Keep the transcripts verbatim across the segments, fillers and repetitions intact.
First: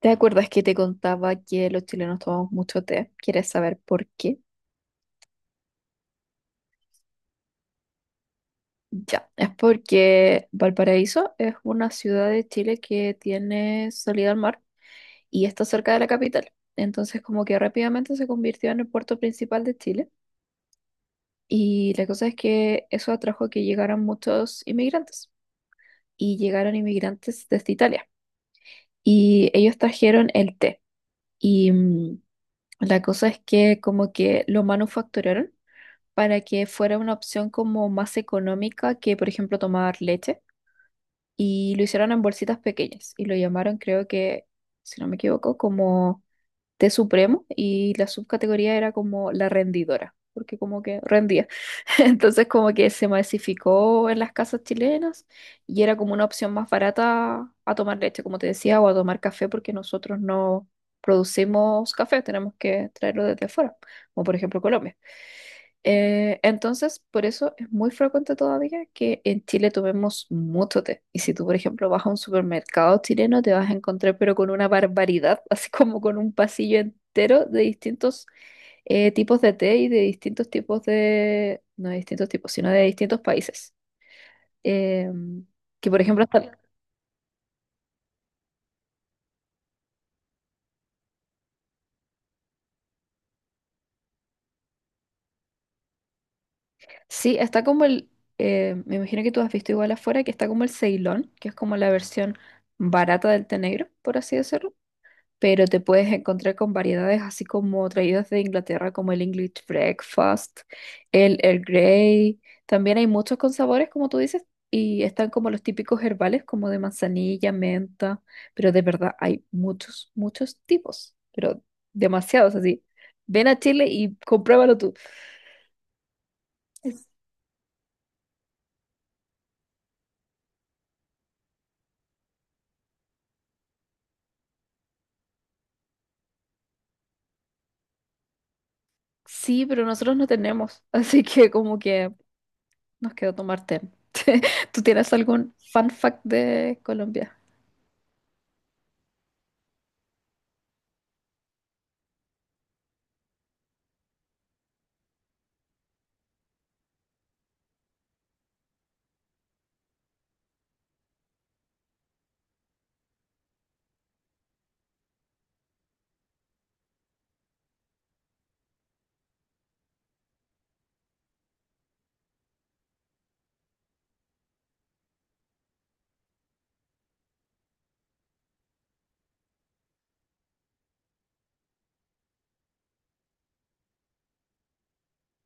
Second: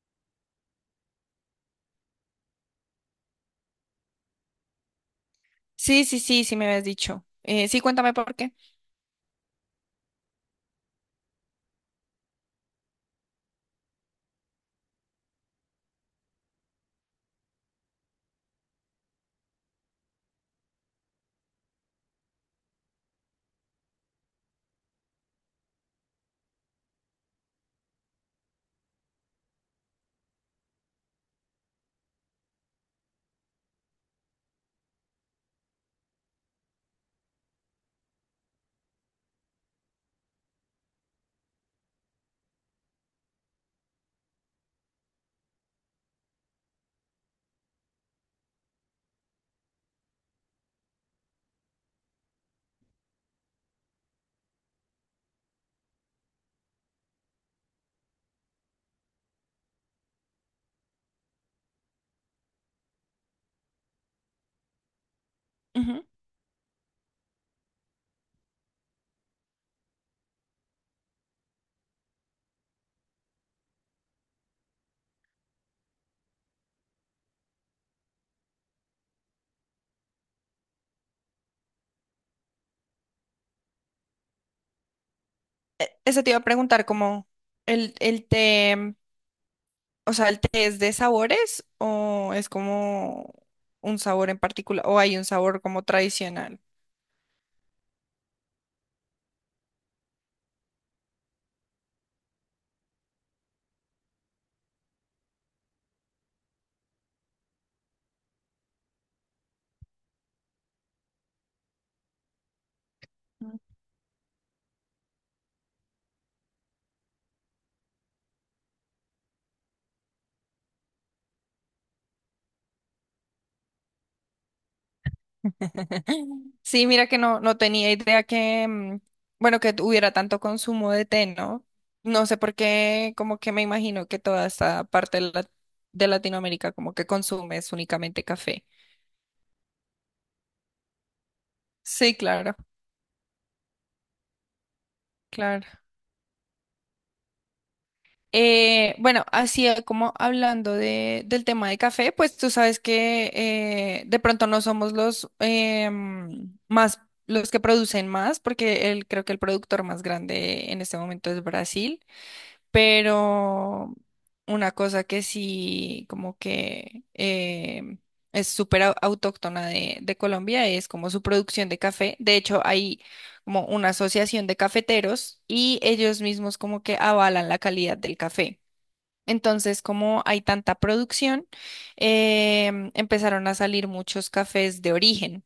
¿Te acuerdas que te contaba que los chilenos tomamos mucho té? ¿Quieres saber por qué? Sí, sí, sí, sí me habías dicho. Eh, sí, cuéntame por qué. Ya, es porque Valparaíso es una ciudad de Chile que tiene salida al mar y está cerca de la capital. Entonces, como que rápidamente se convirtió en el puerto principal de Chile. Y la cosa es que eso atrajo que llegaran muchos inmigrantes y llegaron inmigrantes desde Italia. Y ellos trajeron el té. Y mm, la cosa es que como que lo manufacturaron para que fuera una opción como más económica que, por ejemplo, tomar leche. Y lo hicieron en bolsitas pequeñas y lo llamaron, creo que, si no me equivoco, como té supremo y la subcategoría era como la rendidora, porque como que rendía. Entonces como que se masificó en las casas chilenas y era como una opción más barata a tomar leche, como te decía, o a tomar café, porque nosotros no producimos café, tenemos que traerlo desde afuera, como por ejemplo Colombia. Ujú. Eh, entonces, por eso es muy frecuente todavía que en Chile tomemos mucho té. Y si tú, por ejemplo, vas a un supermercado chileno, te vas a encontrar, pero con una barbaridad, así como con un pasillo entero de distintos eh, tipos de té y de distintos tipos de, no de distintos tipos, sino de distintos países. Eh, que, E- por Eso ejemplo, te iba a está- preguntar, como el, el té. O sea, ¿el té es de sabores o es como un sabor en particular o hay un sabor como tradicional? sí, está como el, eh, me imagino que tú has visto igual afuera, que está como el Ceilón, que es como la versión barata del té negro, por así decirlo. Pero te puedes encontrar con variedades así como traídas de Inglaterra, como el English Breakfast, el Earl Grey. También hay muchos con sabores, como tú dices, y están como los típicos herbales, como de manzanilla, menta, pero de verdad hay muchos, muchos tipos, pero demasiados así. Ven a Chile y compruébalo tú. Sí, mira que no, no tenía idea que, mm, bueno, que hubiera tanto consumo de té, ¿no? No sé por qué, como que me imagino que toda esta parte de, la- de Latinoamérica como que consume es únicamente café. Sí, pero nosotros no tenemos, así que como que Sí, claro, nos quedó tomar té. ¿Tú tienes algún claro. fun fact de Colombia? Eh, bueno, así eh, como hablando de, del tema de café, pues tú sabes que eh, de pronto no somos los em, más, los que producen más, porque el, creo que el productor más grande en este momento es Brasil, pero una cosa que sí como que em, es súper au- autóctona de, de Colombia es como su producción de café. De hecho, hay como una asociación de cafeteros y ellos mismos como que avalan la calidad del café. Entonces, como hay tanta producción, em, empezaron a salir muchos cafés de origen.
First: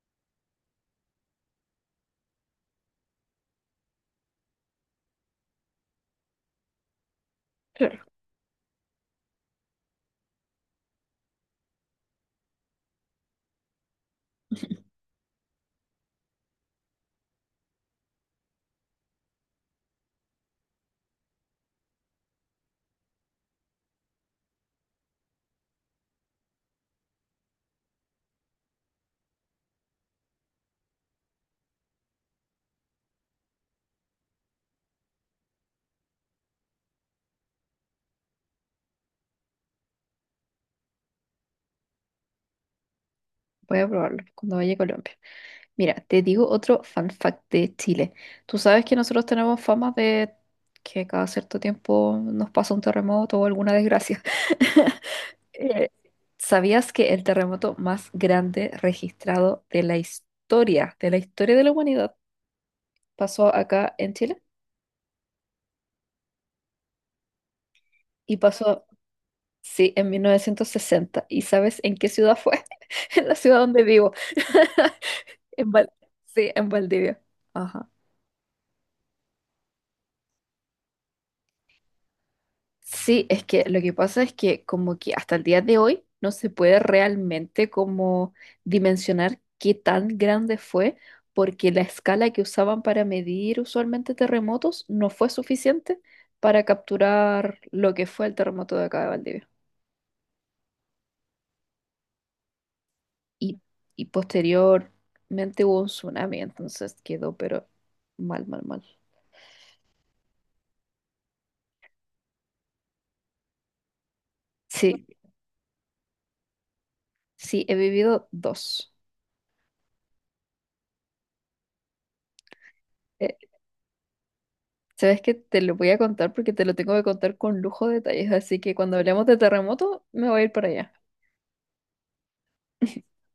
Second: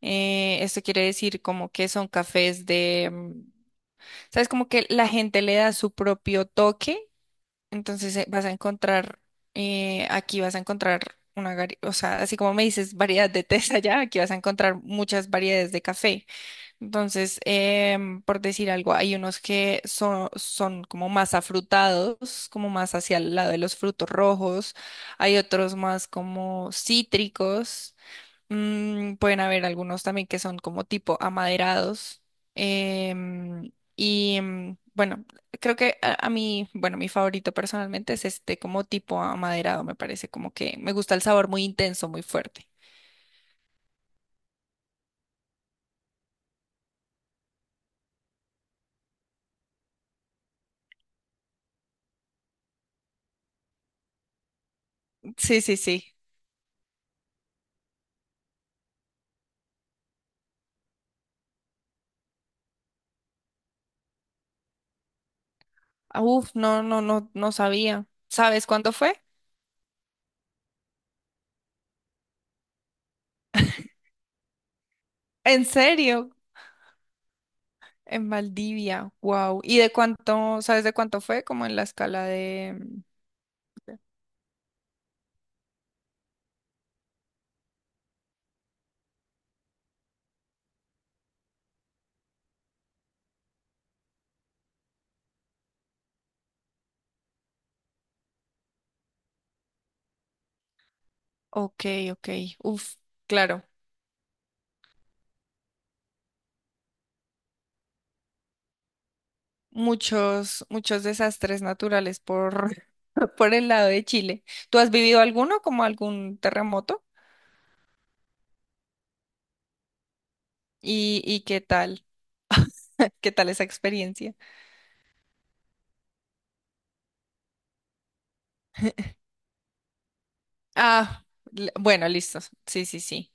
Eh, esto quiere decir como que son cafés de, mm, sabes, como que la gente le da su propio toque. Claro, Entonces eh, vas a encontrar, eh, aquí vas a encontrar una, vari- o sea, así como me dices variedad de tés allá, aquí vas a encontrar muchas variedades de café. Entonces, em, por decir algo, hay unos que son, son como más afrutados, como más hacia el lado de los frutos rojos, hay otros más como cítricos, mm, pueden haber algunos también que son como tipo amaderados. em, y em, bueno, creo que a, a mí, bueno, mi favorito personalmente es este como tipo amaderado, me parece como que me gusta el sabor muy intenso, muy fuerte. voy a probarlo cuando vaya a Colombia. Mira, te digo otro fun fact de Chile. Tú sabes que nosotros tenemos fama de que cada cierto tiempo nos pasa un terremoto o alguna desgracia. Sí, sí, Eh, sí. ¿Sabías que el terremoto más grande registrado de la historia, de la historia de la humanidad, pasó acá en Chile? Ah, uf, no, no, no, no sabía. Y ¿Sabes pasó, cuánto fue? sí, en mil novecientos sesenta. ¿Y sabes en qué ciudad fue? En la ciudad donde vivo. ¿En En Val- serio? sí, en Valdivia. Ajá. En Valdivia, wow. ¿Y de cuánto, sabes de cuánto fue? Como en la escala de mm, Sí, es que lo que pasa es que como que hasta el día de hoy no se puede realmente como dimensionar qué tan grande fue, porque la escala que usaban para medir usualmente terremotos no fue suficiente para capturar lo que fue el terremoto de acá de Valdivia. ok, ok, uf, Y, claro. y posteriormente hubo un tsunami, entonces quedó pero mal, mal, mal. Muchos, muchos desastres naturales por, por el lado de Chile. ¿Tú has Sí, vivido alguno, como algún terremoto? sí, he vivido dos. ¿Y, y qué tal? ¿Qué Eh, tal esa experiencia? Sabes que te lo voy a contar porque te lo tengo que contar con lujo de detalles, así que cuando hablemos de terremoto me voy a ir para allá. Ah, l- bueno, listo. Sí, sí, sí.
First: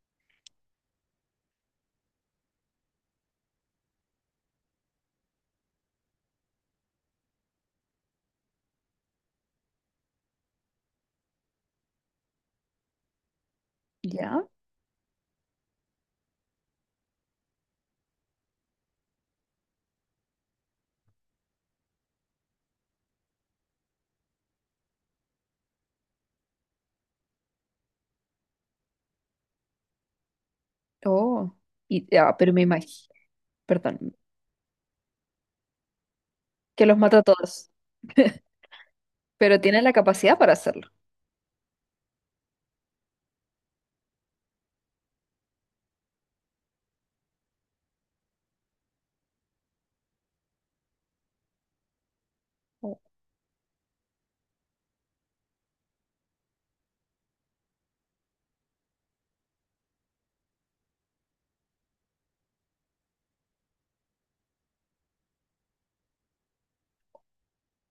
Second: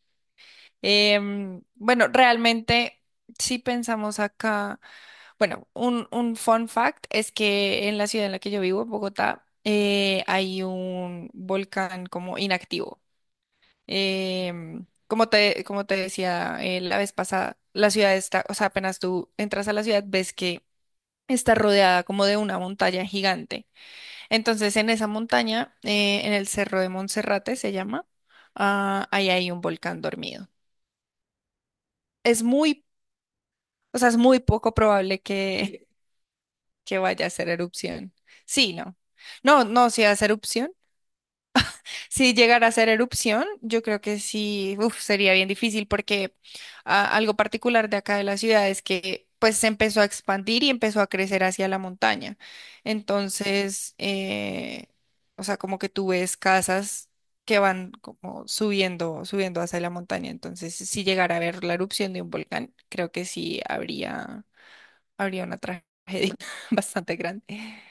Em, bueno, realmente, si pensamos acá, bueno, un, un fun fact es que en la ciudad en la que yo vivo, Bogotá, eh, hay un volcán como inactivo. ¿Ya? Em, como te, como te decía eh, la vez pasada, la ciudad está, o sea, apenas tú entras a la ciudad, ves que está rodeada como de una montaña gigante. Entonces, en esa montaña, eh, en el Cerro de Monserrate se llama, ah, ahí hay un volcán dormido. Oh, y, ah, Es pero me muy, imagino, perdón, o sea, es muy poco probable que, que los que mata a vaya a hacer todos, erupción. Sí, no. pero No, tienen no, la si hace capacidad para erupción. hacerlo. Si llegara a ser erupción, yo creo que sí, uf, sería bien difícil porque ah, algo particular de acá de la ciudad es que pues se empezó a expandir y empezó a crecer hacia la montaña. O Entonces, eh, o sea, como que tú ves casas que van como subiendo, subiendo hacia la montaña. Entonces, si llegara a ver la erupción de un volcán, creo que sí habría, habría una tragedia bastante grande.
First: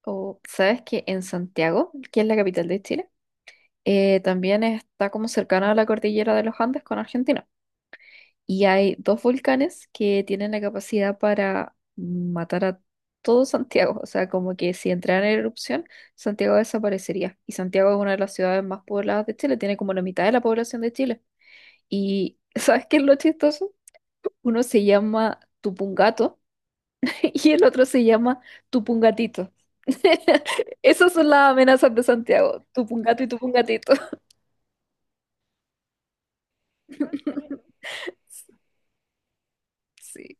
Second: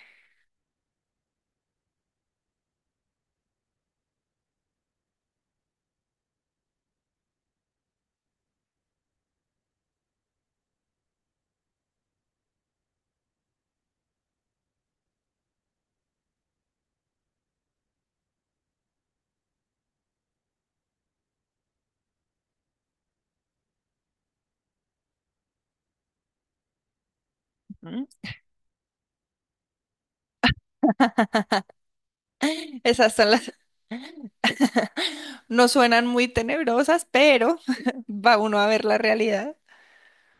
o, ¿Sabes que en Santiago, que es la capital de Chile, eh, también está como cercana a la cordillera de los Andes con Argentina? Y hay dos volcanes que tienen la capacidad para matar a todo Santiago. O sea, como que si entraran en erupción, Santiago desaparecería. Y Santiago es una de las ciudades más pobladas de Chile, tiene como la mitad de la población de Chile. Y ¿sabes qué es lo chistoso? Uno se llama Tupungato y el otro se Ujú. llama Tupungatito. Esas son las amenazas de Santiago, Esas Tupungato y son las. Tupungatito. No suenan muy tenebrosas, pero va uno a ver la realidad. Sí,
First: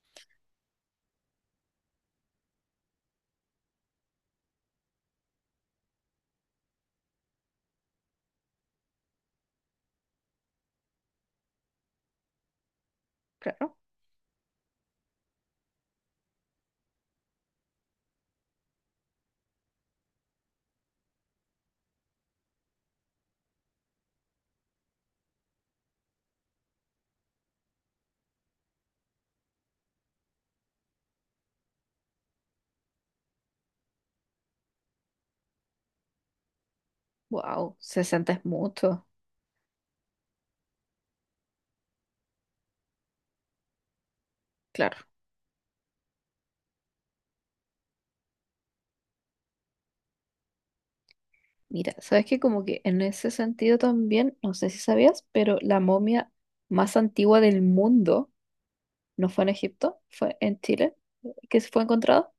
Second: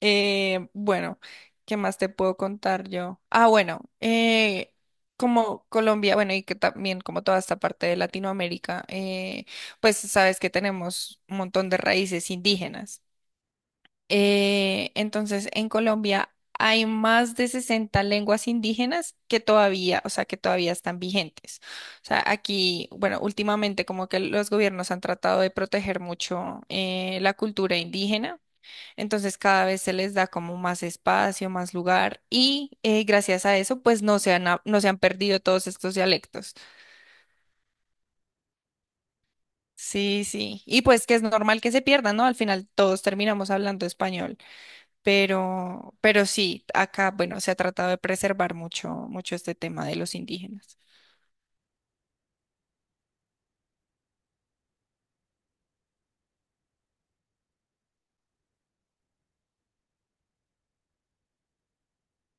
Eh, bueno, ¿qué más te puedo contar yo? Ah, bueno, eh, como Colombia, bueno, y que también como toda esta parte de Latinoamérica, eh, pues sabes que tenemos un montón de raíces indígenas. claro. Eh, entonces, en Colombia hay más de sesenta lenguas indígenas que todavía, o sea, que todavía están vigentes. O sea, aquí, bueno, últimamente como que los gobiernos han tratado de proteger mucho eh, la cultura indígena, entonces cada vez se les da como más espacio, más lugar y eh, gracias a eso, pues no se han, a- no se han perdido todos estos dialectos. Wow, sesenta es mucho, Sí, sí. Y pues que es normal que se pierdan, ¿no? Al final todos terminamos hablando español. claro. Pero, pero sí, acá, bueno, se ha tratado de preservar mucho, mucho este tema de los indígenas. Mira, sabes que como que en ese sentido también, no sé si sabías, pero la momia más antigua del mundo no fue en Egipto, fue en Chile, que se fue encontrada.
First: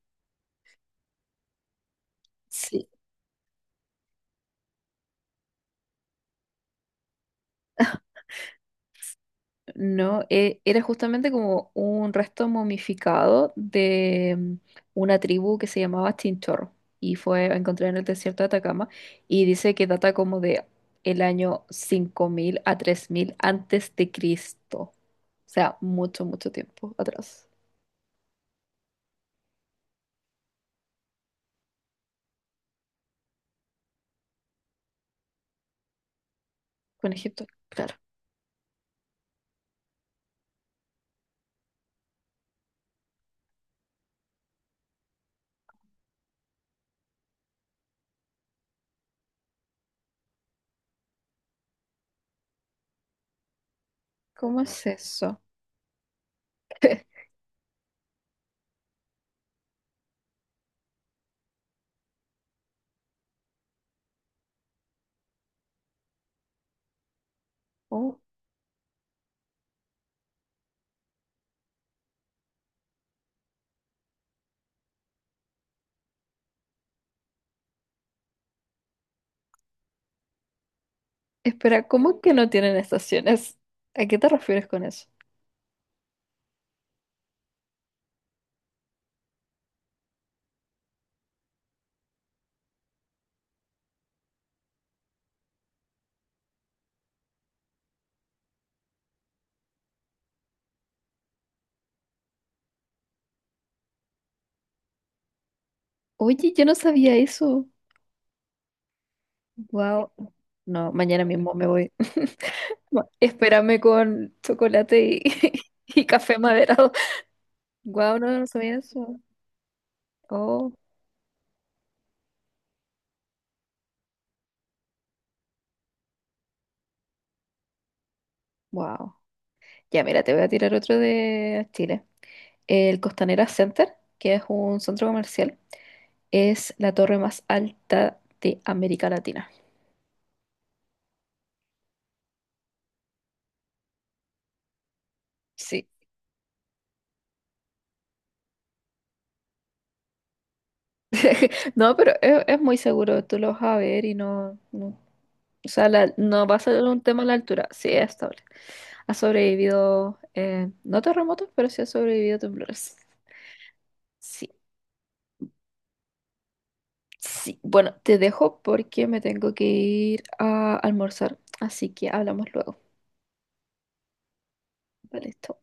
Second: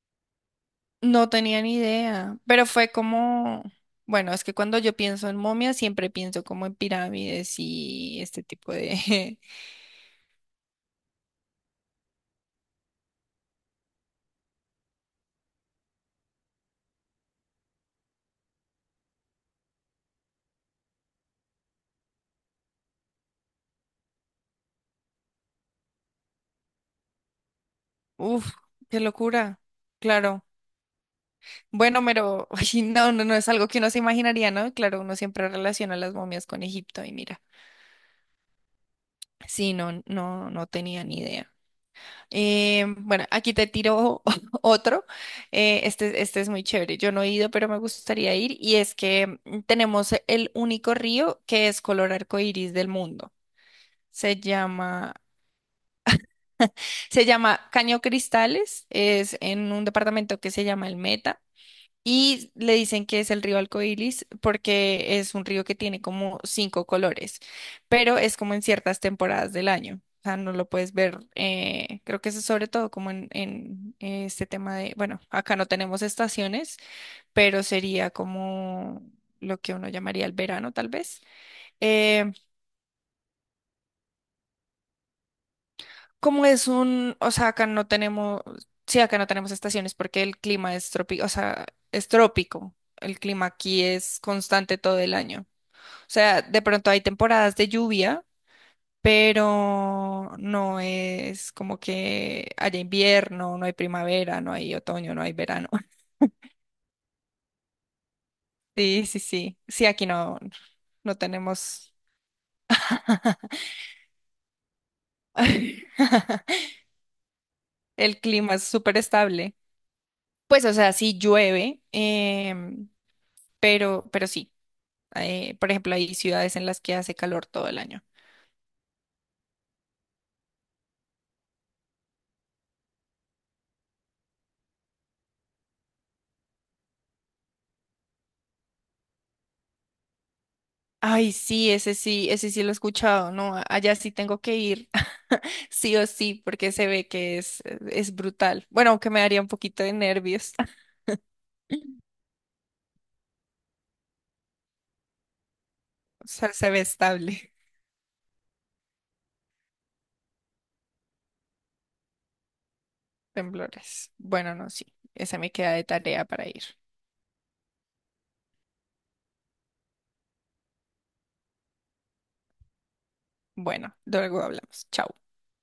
No tenía ni idea, pero Sí. fue como, bueno, es que cuando yo pienso en momias, siempre pienso como en pirámides y este tipo de No, eh, era justamente como un resto momificado de mm, una tribu que se llamaba Chinchorro y fue encontrada en el desierto de Atacama y dice que data como de el año cinco mil a tres mil antes de Cristo. O sea, mucho, mucho tiempo atrás. uf, qué locura, claro. Bueno, pero ay, no, no, no es algo que uno se imaginaría, ¿no? Claro, uno siempre relaciona las momias con Egipto Con y mira. Egipto, claro. Sí, no, no, no tenía ni idea. Eh, bueno, aquí te tiro otro. Eh, este, este es muy chévere. Yo no he ido, pero me gustaría ir. Y es que mm, tenemos el único río que es color arcoíris del mundo. Se ¿Cómo es llama, eso? Se llama Caño Cristales. Es en un departamento que se llama El Meta. Y le dicen que es el río Alcoilis porque es un río que tiene como cinco colores, pero Oh, es como en ciertas temporadas del año. O sea, no lo puedes ver. Eh, creo que eso es sobre todo como en, en eh, este tema de, bueno, acá no tenemos estaciones, pero sería como lo que uno llamaría el verano, tal vez. espera, ¿cómo Eh, que no tienen estaciones? ¿A qué te refieres con eso? Como es un, o sea, acá no tenemos, sí, acá no tenemos estaciones porque el clima es trópico, o sea, es trópico. El clima aquí es constante todo el año. O sea, de pronto hay temporadas de lluvia, pero no es como que haya invierno, no hay primavera, no hay otoño, no hay verano. Oye, yo no sabía eso. Sí, sí, sí. Sí, aquí Wow. no, No, no mañana mismo me voy. tenemos. Bueno, espérame con chocolate y, y café maderado. Wow, El no, no clima es sabía súper eso. estable. Pues, Oh, o sea, sí llueve, em, pero, pero sí. Eh, por ejemplo, hay ciudades en las que hace calor todo el año. wow. Ya, mira, te voy a tirar otro de Chile. El Costanera Center, que es un centro comercial, es la torre más alta de América Latina. Ay, sí, ese sí, ese sí lo he escuchado, no, a- allá sí tengo que ir, Sí. sí o sí, porque se ve que es, es brutal. Bueno, aunque me daría un poquito de nervios, No, pero es, es muy seguro, tú lo vas a ver y no, no- o sea, la- o no sea, va a se ve ser un tema a la estable. altura, sí es estable. Ha sobrevivido, eh, no terremotos, pero sí ha sobrevivido temblores. Temblores. Sí, Bueno, no, sí, esa me queda de tarea para ir. sí. Bueno, te dejo porque me tengo que ir a almorzar, así que hablamos luego. Bueno, luego hablamos, chao. Vale, chao.